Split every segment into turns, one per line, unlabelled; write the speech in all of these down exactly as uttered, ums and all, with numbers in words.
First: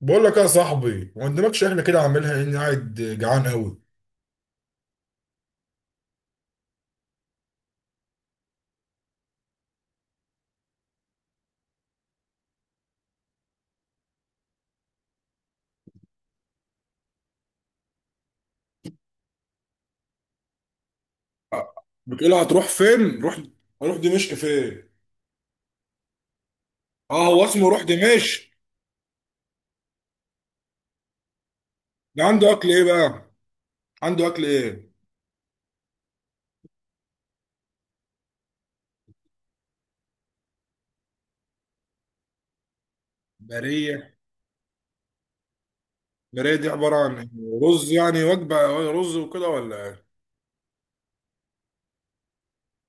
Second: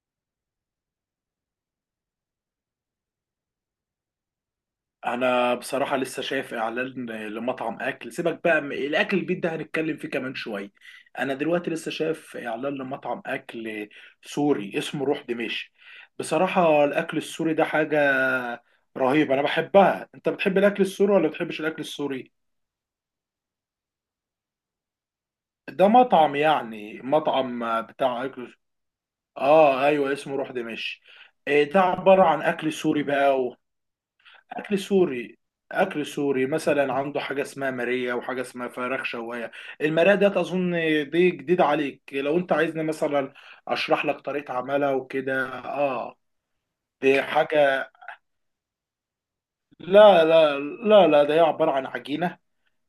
بقول لك إيه يا صاحبي ما قدامكش احنا كده عاملها اني قاعد جعان قوي.
انا بصراحه لسه شايف اعلان لمطعم اكل. سيبك بقى من- الاكل البيت ده هنتكلم فيه كمان شويه. انا دلوقتي لسه شايف اعلان لمطعم اكل سوري اسمه روح دمشق. بصراحه الاكل السوري ده حاجه رهيبه انا بحبها. انت بتحب الاكل السوري ولا بتحبش الاكل السوري؟
بتقولها هتروح فين؟ روح هروح دمشق فين؟
ده مطعم، يعني
اه، هو اسمه روح
مطعم بتاع
دمشق.
اكل. اه ايوه، اسمه روح دمشق. إيه ده؟ عباره
ده
عن
عنده اكل
اكل
ايه
سوري بقى.
بقى؟ عنده اكل
اكل
ايه؟
سوري اكل سوري مثلا، عنده حاجه اسمها ماريه وحاجه اسمها فراخ شوايه. الماريه ده اظن دي جديده عليك، لو انت عايزني مثلا اشرح
بريه.
لك طريقه عملها وكده اه
بريه دي عباره عن
دي
إيه؟
حاجه.
رز يعني وجبه، رز وكده ولا ايه؟
لا لا لا لا، ده هي عباره عن عجينه.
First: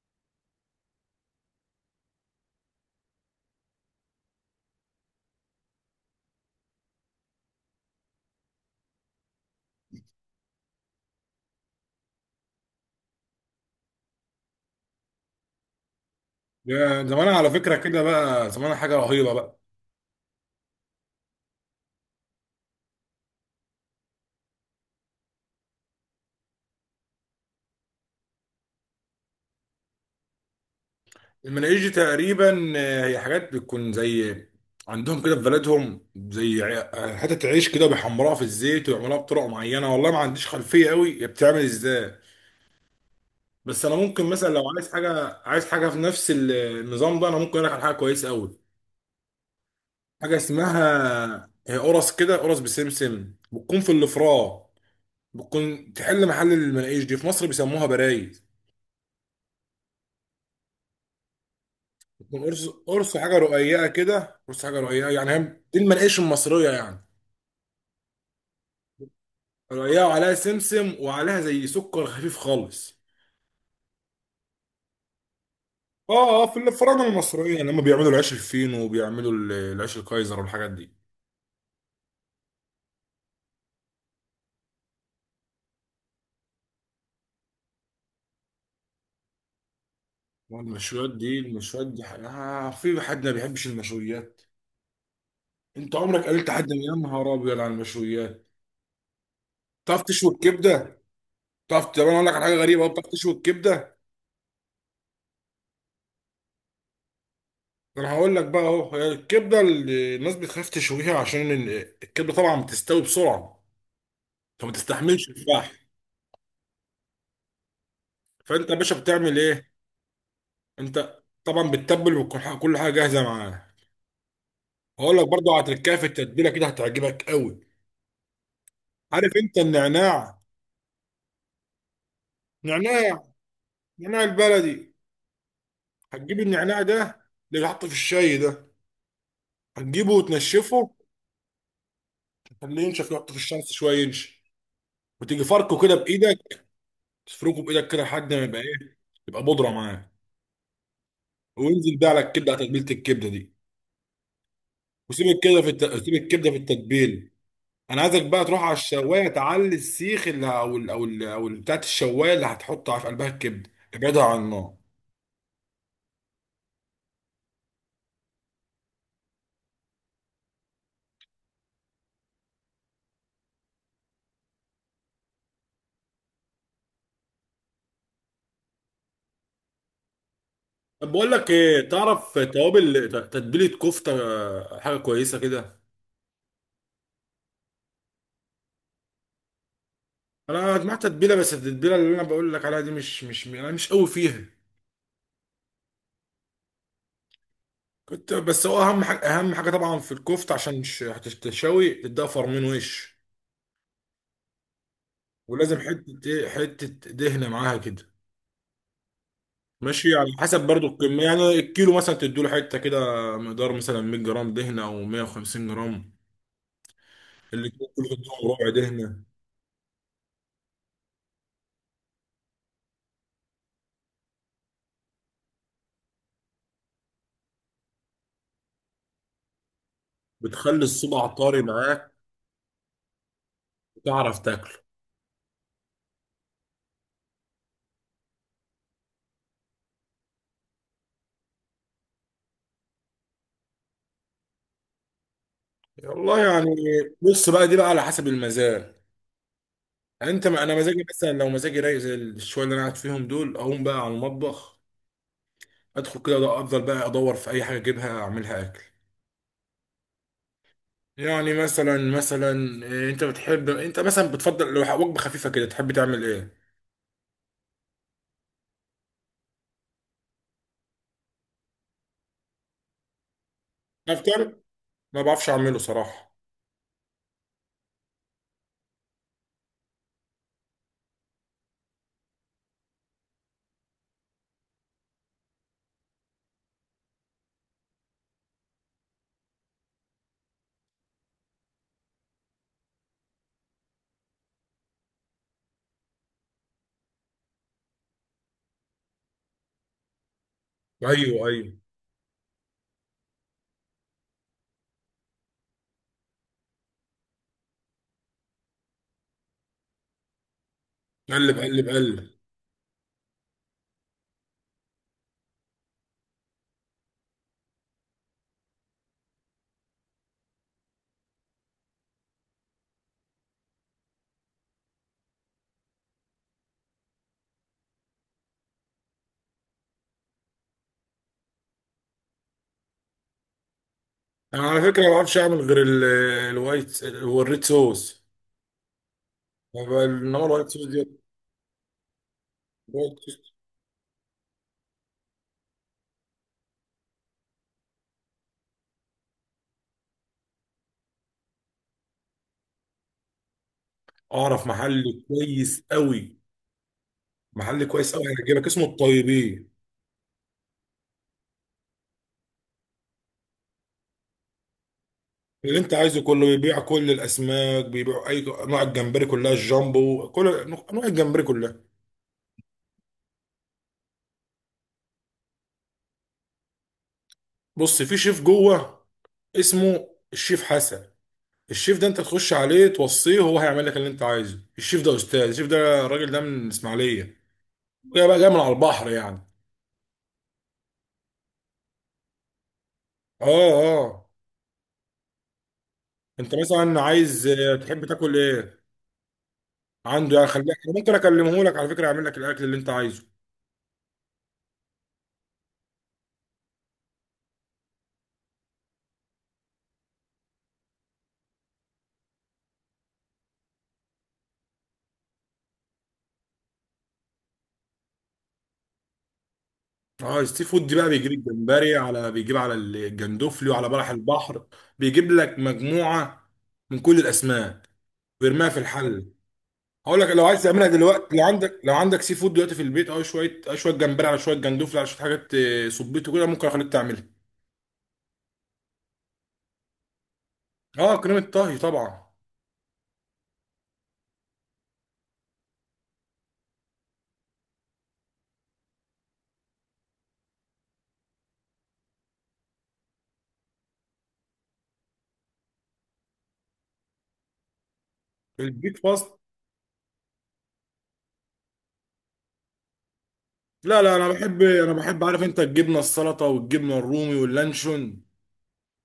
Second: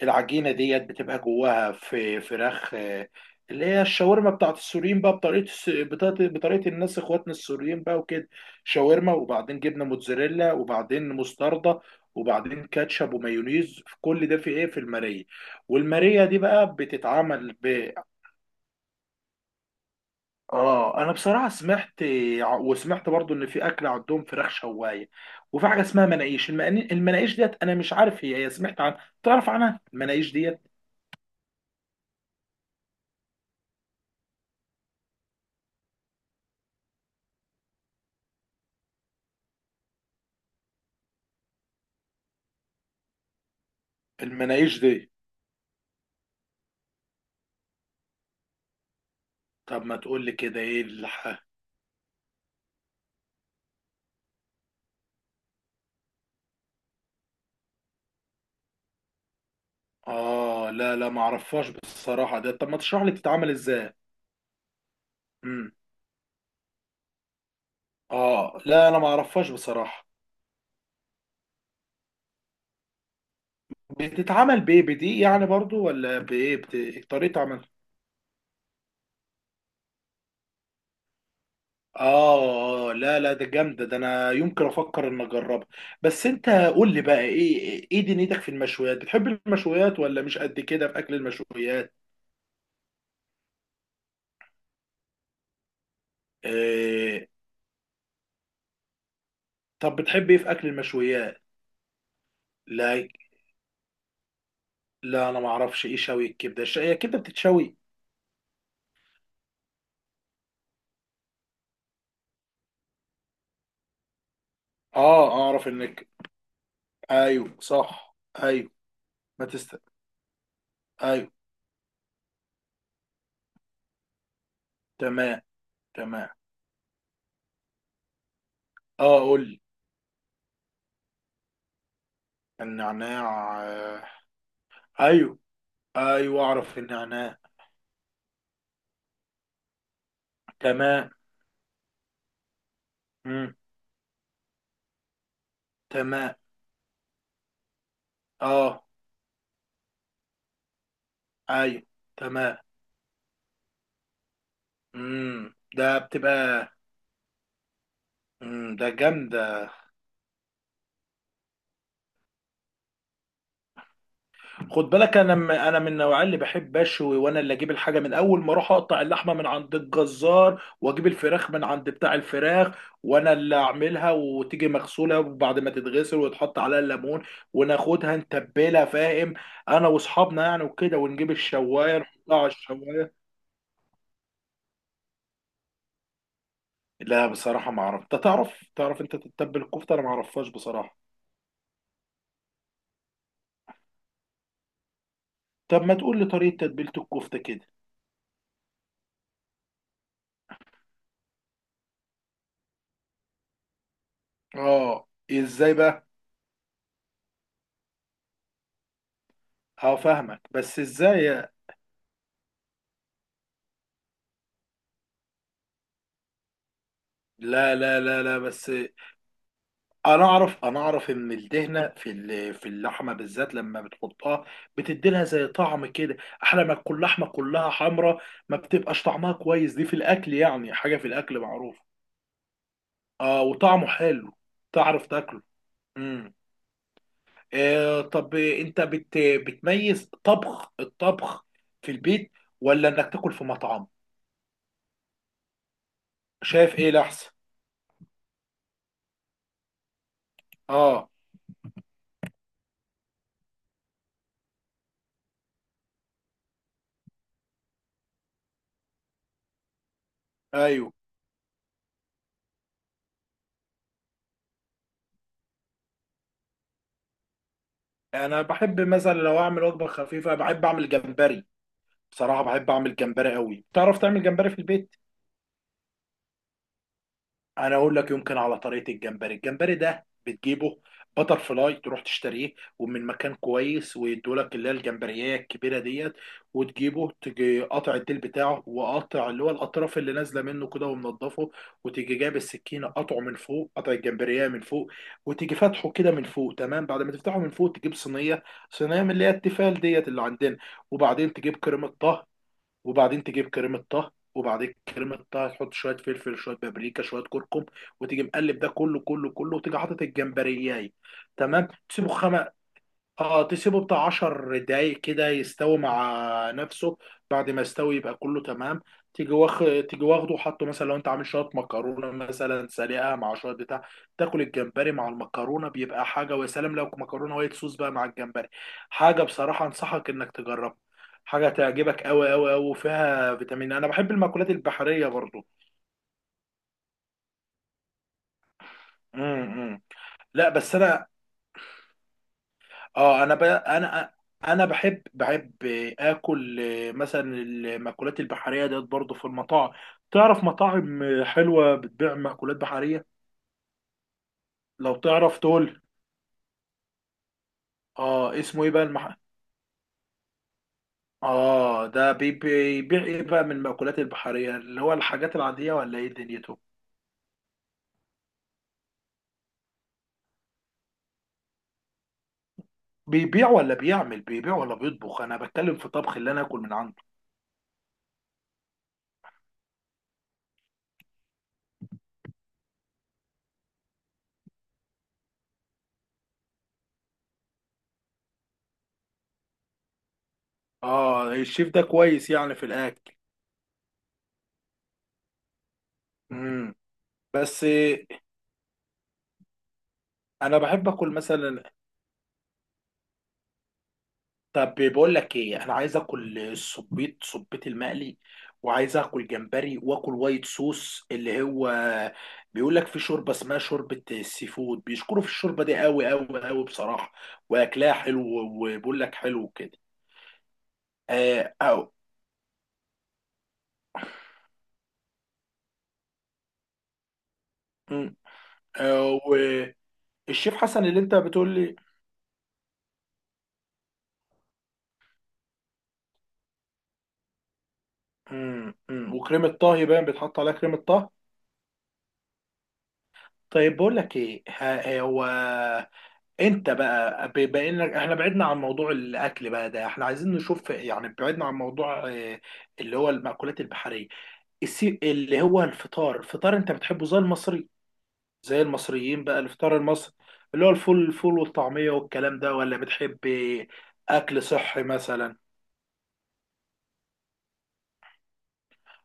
العجينه ديت بتبقى جواها في فراخ، آه، اللي هي الشاورما بتاعت السوريين بقى، بطريقه الس- بطريقه بطريقة الناس اخواتنا السوريين بقى وكده. شاورما وبعدين جبنه موتزاريلا وبعدين مستردة وبعدين كاتشب ومايونيز. في كل ده، في ايه؟ في الماريه. والماريه دي بقى
يا زمان على
بتتعمل
فكره
ب.
كده، بقى زمان حاجه رهيبه بقى.
اه انا بصراحه سمعت وسمعت برضو ان في اكل عندهم فراخ شوايه، وفي حاجه اسمها مناقيش. المناقيش المناقيش ديت انا مش عارف. هي هي سمعت عن، تعرف عنها المناقيش ديت؟
المناهيج دي تقريبا آه، هي حاجات بتكون زي عندهم كده في بلدهم، زي ع- حتة عيش كده بيحمروها في الزيت ويعملوها بطرق معينة، والله ما عنديش خلفية قوي هي بتعمل ازاي. بس انا ممكن مثلا لو
المناقيش
عايز
دي.
حاجة عايز حاجة في نفس ال- النظام ده انا ممكن اقول لك على حاجة كويسة قوي.
طب ما تقول لي
حاجة
كده، ايه الح...
اسمها، هي قرص كده، قرص بسمسم بتكون في الفراء، بتكون تحل محل المناقيش دي، في مصر بيسموها برايز.
اه لا لا ما اعرفهاش بصراحه
بتكون
ده.
قرص،
طب ما تشرح لي
قرص حاجة
بتتعمل
رقيقة
ازاي؟
كده، قرص حاجة رقيقة يعني، هي
امم
دي المناقيش المصرية يعني،
اه لا انا ما اعرفهاش بصراحه.
رقيقة وعليها سمسم وعليها زي سكر خفيف خالص.
بتتعمل بايه بدي يعني برضو، ولا
اه اه،
بايه
في
بت...
الفراعنه
طريقه
المصريين
عمل.
لما بيعملوا العيش الفينو وبيعملوا ال- العيش الكايزر والحاجات دي.
اه اه لا لا ده جامده ده، انا يمكن افكر ان اجربها. بس انت قول لي بقى، ايه ايه دنيتك في المشويات؟ بتحب المشويات ولا مش قد كده في اكل
والمشويات دي، المشويات
المشويات؟
دي حاجة. آه في حد ما بيحبش المشويات؟ انت عمرك قابلت حد يا
إيه...
نهار ابيض على المشويات؟
طب
تعرف تشوي
بتحب ايه في اكل
الكبده؟
المشويات؟
تعرف طب انا اقول لك على حاجه غريبه، أهو،
لا
بتعرف تشوي الكبده؟
لا، انا ما اعرفش ايه شوي الكبده. الش- هي الكبده بتتشوي؟
انا هقول لك بقى، اهو هي الكبده اللي الناس بتخاف تشويها عشان ال- الكبده طبعا بتستوي بسرعه، فما تستحملش
اه اعرف
الفحم.
انك، ايوه صح،
فانت
ايوه.
يا باشا بتعمل
ما
ايه؟
تست.
انت
ايوه.
طبعا بتتبل، وكل حاجه كل حاجة جاهزه معاه. هقول لك
تمام
برضو على تركايه في
تمام.
التتبيله كده، هتعجبك قوي.
اه
عارف
قول
انت
لي.
النعناع؟ نعناع
النعناع، آه،
نعناع البلدي،
ايوه
هتجيب
ايوه اعرف
النعناع ده اللي
النعناع.
بيتحط في الشاي ده، هتجيبه وتنشفه،
تمام.
تخليه ينشف، يحطه في
امم
الشمس شويه ينشف، وتيجي فركه كده
تمام.
بايدك، تفركه بايدك كده لحد ما يبقى
اه
ايه، يبقى بودره معاه،
ايوه
وانزل بقى على الكبده،
تمام.
على تتبيله الكبده دي. وسيب
امم
الكبده في الت...
ده
سيب الكبده في
بتبقى.
التتبيله. انا عايزك بقى تروح
امم
على
ده
الشوايه،
جامدة.
تعلي السيخ اللي او ال او ال او ال- بتاعت الشوايه اللي هتحطها في قلبها الكبده، ابعدها عن النار.
خد بالك، انا م- انا من النوعيه اللي بحب اشوي، وانا اللي اجيب الحاجه. من اول ما اروح اقطع اللحمه من عند الجزار واجيب الفراخ من عند بتاع الفراخ، وانا اللي اعملها، وتيجي مغسوله وبعد ما تتغسل ويتحط عليها الليمون وناخدها نتبلها، فاهم؟ انا واصحابنا يعني وكده،
طب بقول
ونجيب
لك ايه،
الشوايه
تعرف
نحطها على
توابل ت-
الشوايه.
تتبيله كفته آه، حاجه كويسه كده؟
لا بصراحه ما اعرف. انت تعرف، تعرف انت تتبل الكفته؟ انا ما اعرفهاش
انا
بصراحه.
جمعت تتبيله، بس التتبيله اللي انا بقول لك عليها دي مش مش انا مش قوي فيها.
طب ما تقول لي طريقه تتبيله الكفته كده.
كنت بس هو اهم حاجه اهم حاجه طبعا في الكفته، عشان مش هتشتوي، تديها فرمين وش،
اه ازاي
ولازم
بقى؟
حته ايه، حته دهنه معاها كده. ماشي على
هفهمك
حسب
بس
برضو الكمية،
ازاي.
يعني الكيلو مثلا تديله حتة كده، مقدار مثلا 100 جرام دهنة أو 150 جرام، اللي
لا
كله
لا لا
تديله
لا،
ربع
بس
دهنة.
انا اعرف، انا اعرف ان الدهنه في ال- في اللحمه بالذات لما بتحطها بتدي لها زي طعم كده. احلى ما تكون لحمه كلها حمراء ما بتبقاش طعمها كويس، دي في الاكل يعني
بتخلي
حاجه في
الصبع
الاكل
طري
معروفه.
معاك
اه وطعمه حلو.
وتعرف تاكله.
تعرف تاكله. امم آه طب انت بت بتميز طبخ، الطبخ في البيت ولا انك تاكل في مطعم؟
والله يعني،
شايف ايه الاحسن؟
بص بقى، دي بقى على حسب المزاج. يعني انت، ما انا مزاجي
اه
مثلا، لو مزاجي رايق زي الشويه اللي انا قاعد فيهم دول، اقوم بقى على المطبخ، ادخل كده، ده افضل بقى، ادور في اي حاجه اجيبها اعملها اكل.
ايوه،
يعني مثلا مثلا إيه، انت بتحب انت مثلا بتفضل لو وجبه خفيفه كده تحب تعمل ايه؟
انا بحب مثلا لو اعمل وجبه خفيفه بحب اعمل جمبري. بصراحة بحب أعمل جمبري قوي. تعرف تعمل جمبري
افطر.
في البيت؟
ما بعرفش اعمله صراحه.
أنا أقول لك يمكن على طريقة الجمبري. الجمبري ده بتجيبه بتر فلاي، تروح تشتريه ومن مكان كويس ويدولك اللي هي الجمبرية الكبيرة ديت. وتجيبه تجي قاطع الديل بتاعه وقاطع اللي هو الأطراف اللي نازلة منه كده ومنضفه، وتيجي جايب السكينة قاطعه من فوق، قاطع الجمبرية من فوق، وتيجي فاتحه كده من فوق. تمام، بعد ما تفتحه من فوق تجيب صينية، صينية من اللي هي التيفال ديت اللي عندنا، وبعدين
ايوه
تجيب
ايوه.
كريمة طهي. وبعدين تجيب كريمه طه، وبعدين كريمه طه تحط شويه فلفل شويه بابريكا شويه كركم، وتيجي مقلب ده كله كله كله، وتيجي حاطط الجمبرياي.
قلب
تمام،
قلب
تسيبه
قلب.
خم... اه تسيبه بتاع عشر دقايق كده يستوي مع نفسه. بعد ما يستوي يبقى كله تمام. تيجي واخ، تيجي واخده وحطه. مثلا لو انت عامل شويه مكرونه، مثلا سلقه مع شويه بتاع، تاكل الجمبري مع المكرونه بيبقى حاجه. ويا سلام لو مكرونه وايت صوص بقى مع الجمبري، حاجه بصراحه انصحك انك تجربها. حاجه تعجبك قوي قوي قوي، وفيها فيتامين. انا بحب المأكولات
انا على فكره
البحريه
ما بعرفش
برضو.
اعمل غير ال- الوايت والريد صوص.
امم. امم.
انما
لا
الوايت
بس
صوص دي،
انا.
الوايت
اه انا ب...
صوص-
انا انا بحب بحب اكل مثلا المأكولات البحريه ديت برضه في المطاعم. تعرف مطاعم حلوه بتبيع مأكولات بحريه.
اعرف
لو
محل
تعرف تقول.
كويس قوي، محل كويس قوي
اه اسمه
هيعجبك،
ايه بقى
اسمه
المح...
الطيبين.
اه ده بي- بيبيع ايه بقى من المأكولات البحريه؟ اللي هو الحاجات العاديه
اللي انت
ولا ايه
عايزه كله
دنيته؟
بيبيع، كل الاسماك بيبيع، اي انواع الجمبري كلها، الجامبو، كل انواع الجمبري كلها.
بيبيع ولا بيعمل، بيبيع ولا بيطبخ؟ انا بتكلم في طبخ، اللي انا اكل من عنده.
بص، في شيف جوه اسمه الشيف حسن. الشيف ده انت تخش عليه توصيه، هو هيعمل لك اللي انت عايزه. الشيف ده استاذ، الشيف ده الراجل ده من الاسماعيليه، جاي بقى جاي من على البحر يعني.
اه الشيف ده كويس يعني في الاكل؟
اه اه، انت
امم
مثلا عايز
بس
اه، تحب تاكل ايه عنده يعني؟
انا
خليك،
بحب
انا
اكل
ممكن اكلمه
مثلا.
لك على فكره، يعمل لك الاكل اللي انت عايزه.
طب بقول لك ايه، انا عايز اكل الصبيط، صبيط المقلي، وعايز اكل جمبري واكل وايت صوص. اللي هو بيقول لك في شوربه اسمها شوربه السي فود، بيشكروا في الشوربه دي قوي قوي قوي بصراحه، واكلها حلو. وبيقول لك حلو كده.
اه، السي فود دي بقى بيجيب
آه او
الجمبري، على بيجيب على الجندوفلي، وعلى بلح البحر، بيجيب لك مجموعه من كل الاسماك
مم،
ويرميها في
آه
الحل. هقول لك، لو
والشيف
عايز
حسن
تعملها
اللي انت
دلوقتي، لو
بتقول لي.
عندك، لو عندك سي فود دلوقتي في البيت، او شويه، أو شويه جمبري على شويه جندوفلي على شويه حاجات، آه، صبيته كده، ممكن اخليك تعملها.
مم، مم، وكريمه طهي باين بيتحط عليها كريمه طهي.
اه، كريمه طهي طبعا.
طيب بقول لك ايه، ها- هو انت بقى، ب- بقينا احنا بعدنا عن موضوع الاكل بقى، ده احنا عايزين نشوف، يعني بعدنا عن موضوع، آه، اللي هو المأكولات البحرية. السي... اللي هو الفطار. الفطار انت بتحبه زي المصري، زي
البيك
المصريين
فاست؟
بقى الفطار المصري، اللي هو الفول؟ الفول والطعمية والكلام ده، ولا بتحب
لا لا، انا
اكل
بحب،
صحي
انا بحب
مثلا؟
عارف انت، الجبنه، السلطه والجبنه الرومي واللانشون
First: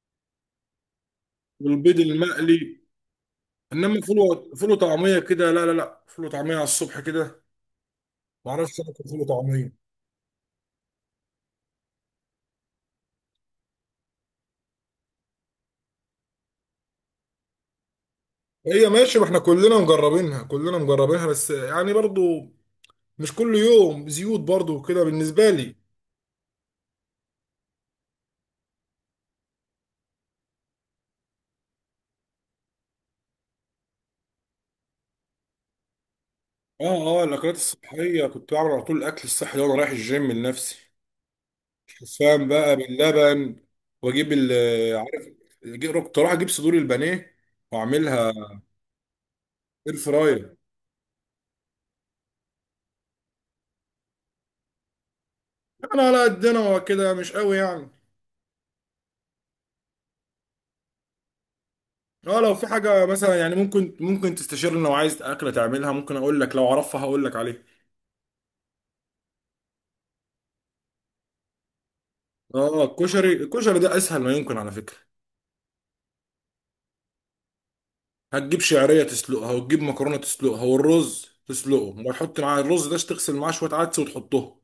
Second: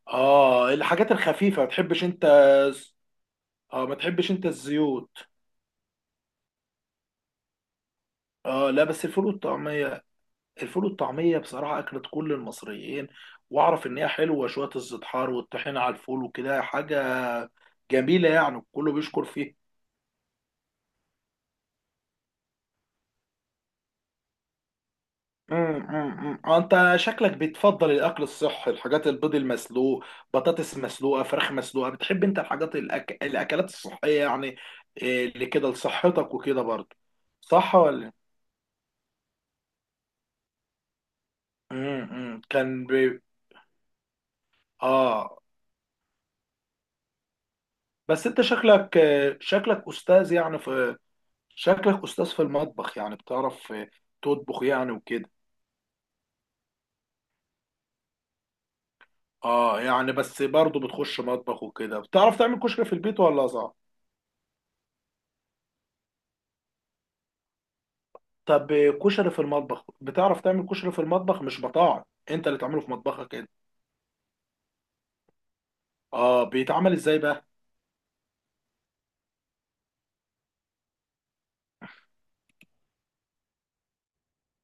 اه الحاجات الخفيفة ما
والبيض
تحبش انت؟
المقلي.
اه ما
انما فول
تحبش انت
و- فول
الزيوت؟
وطعميه كده لا لا لا، فول وطعميه على الصبح كده ما
اه
اعرفش
لا،
اكل
بس
فول
الفول
وطعميه.
والطعمية، الفول والطعمية بصراحة أكلة كل المصريين. وأعرف إن هي حلوة شوية، الزيتحار والطحينة على الفول وكده حاجة جميلة، يعني
هي
كله
ماشي، ما
بيشكر
احنا
فيها.
كلنا مجربينها، كلنا مجربينها، بس يعني برضو مش كل يوم زيوت برضو كده بالنسبه لي.
أمم، أمم، أمم. آه، أنت شكلك بتفضل الأكل الصحي، الحاجات البيض المسلوق، بطاطس مسلوقة، فراخ مسلوقة. بتحب أنت الحاجات الأك... الأكلات الصحية، يعني إيه، اللي كده لصحتك وكده برضه؟
اه اه، الاكلات
صح ولا؟
الصحيه كنت بعمل على طول الاكل الصحي ده وانا رايح الجيم لنفسي.
أمم، أمم.
شوفان بقى
كان بي...
باللبن، واجيب ال آه، عارف،
آه
أجيب- كنت اروح اجيب صدور البانيه
بس
واعملها
أنت شكلك، آه، شكلك
اير
أستاذ
فراير.
يعني في، شكلك استاذ في المطبخ، يعني بتعرف، آه، تطبخ يعني وكده.
انا على قدنا وكده، مش قوي يعني.
اه يعني بس برضه بتخش مطبخ وكده، بتعرف
اه، لو
تعمل
في
كشري في
حاجه
البيت
مثلا
ولا
يعني،
صعب؟
ممكن ممكن تستشيرني، لو عايز اكله تعملها ممكن اقول لك، لو اعرفها هقول لك عليه.
طب، آه، كشري في المطبخ، بتعرف تعمل كشري في المطبخ مش بطاعة، انت اللي تعمله
اه،
في
الكشري
مطبخك انت؟
الكشري ده اسهل ما يمكن على فكره.
اه بيتعمل ازاي بقى؟
هتجيب شعريه تسلقها، وتجيب مكرونه تسلقها، والرز تسلقه، وتحط معاه الرز ده، تغسل معاه شويه عدس وتحطه.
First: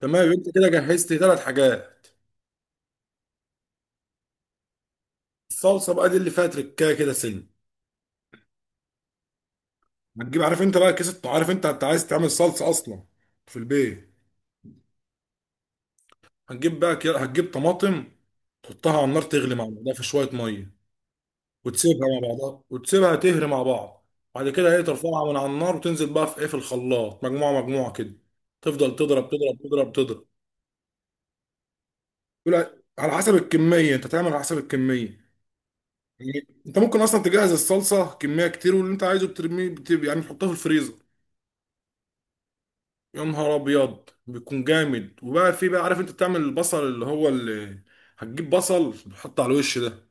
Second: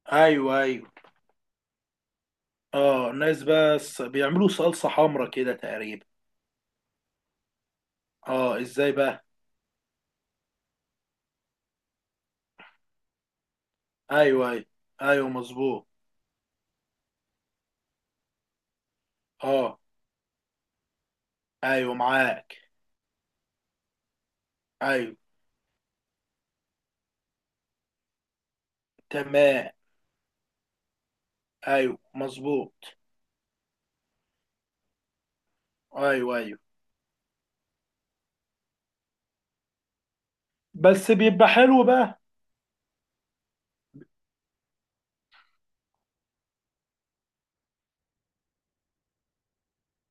تمام، انت
ايوه
كده
ايوه.
جهزت ثلاث حاجات.
اه ناس بس بيعملوا صلصة حمرا كده
الصلصه
تقريبا.
بقى دي اللي فيها تركايه كده سن.
اه ازاي بقى؟
هتجيب عارف انت بقى كيس الط- عارف انت انت عايز تعمل صلصه اصلا في البيت؟
ايوه ايوه. ايوه مظبوط.
هتجيب بقى كي- هتجيب طماطم، تحطها على النار، تغلي مع
اه
بعضها في شويه ميه،
ايوه
وتسيبها مع
معاك.
بعضها، وتسيبها تهري مع بعض. بعد كده هي
ايوه
ترفعها من على النار، وتنزل بقى في ايه، في الخلاط، مجموعه مجموعه كده، تفضل تضرب تضرب
تمام.
تضرب تضرب،
ايوه
تقول
مظبوط.
على حسب الكميه، انت تعمل على حسب الكميه.
ايوه
يعني
ايوه.
انت ممكن اصلا تجهز الصلصه كميه كتير، واللي انت عايزه بترميه بت- يعني تحطها في الفريزر.
بس بيبقى حلو بقى.
يا نهار ابيض، بيكون جامد. وبقى في بقى عارف انت، بتعمل البصل اللي هو، اللي هتجيب بصل تحطه على الوش ده.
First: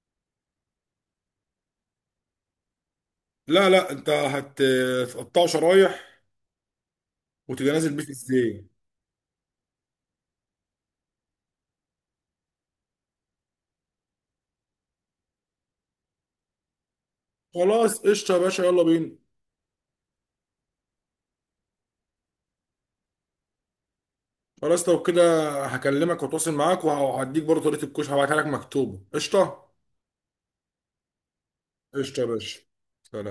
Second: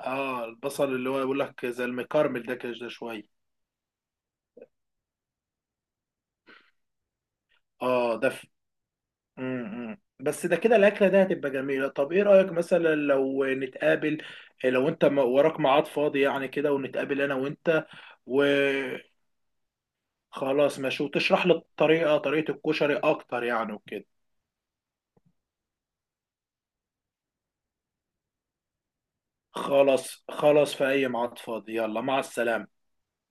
اه البصل اللي هو يقول لك زي المكرمل ده كده، ده شويه.
لا لا، انت هت- هتقطعه شرايح وتبقى نازل بيه في
اه ده ف...
الزيت.
م -م. بس ده كده الاكله ده هتبقى جميله. طب ايه رايك مثلا لو نتقابل، إيه، لو انت م- وراك ميعاد فاضي يعني كده، ونتقابل انا وانت؟
خلاص، قشطه يا باشا، يلا
وخلاص.
بينا.
ماشي، وتشرح لي الطريقه، طريقه الكشري اكتر يعني وكده.
خلاص، لو كده هكلمك واتواصل معاك، وهديك برضه طريقه الكشك، هبعتها لك مكتوبه. قشطه.
خلاص خلاص، في اي ميعاد فاضي. يلا مع
قشطه يا باشا،
السلامه.
سلام.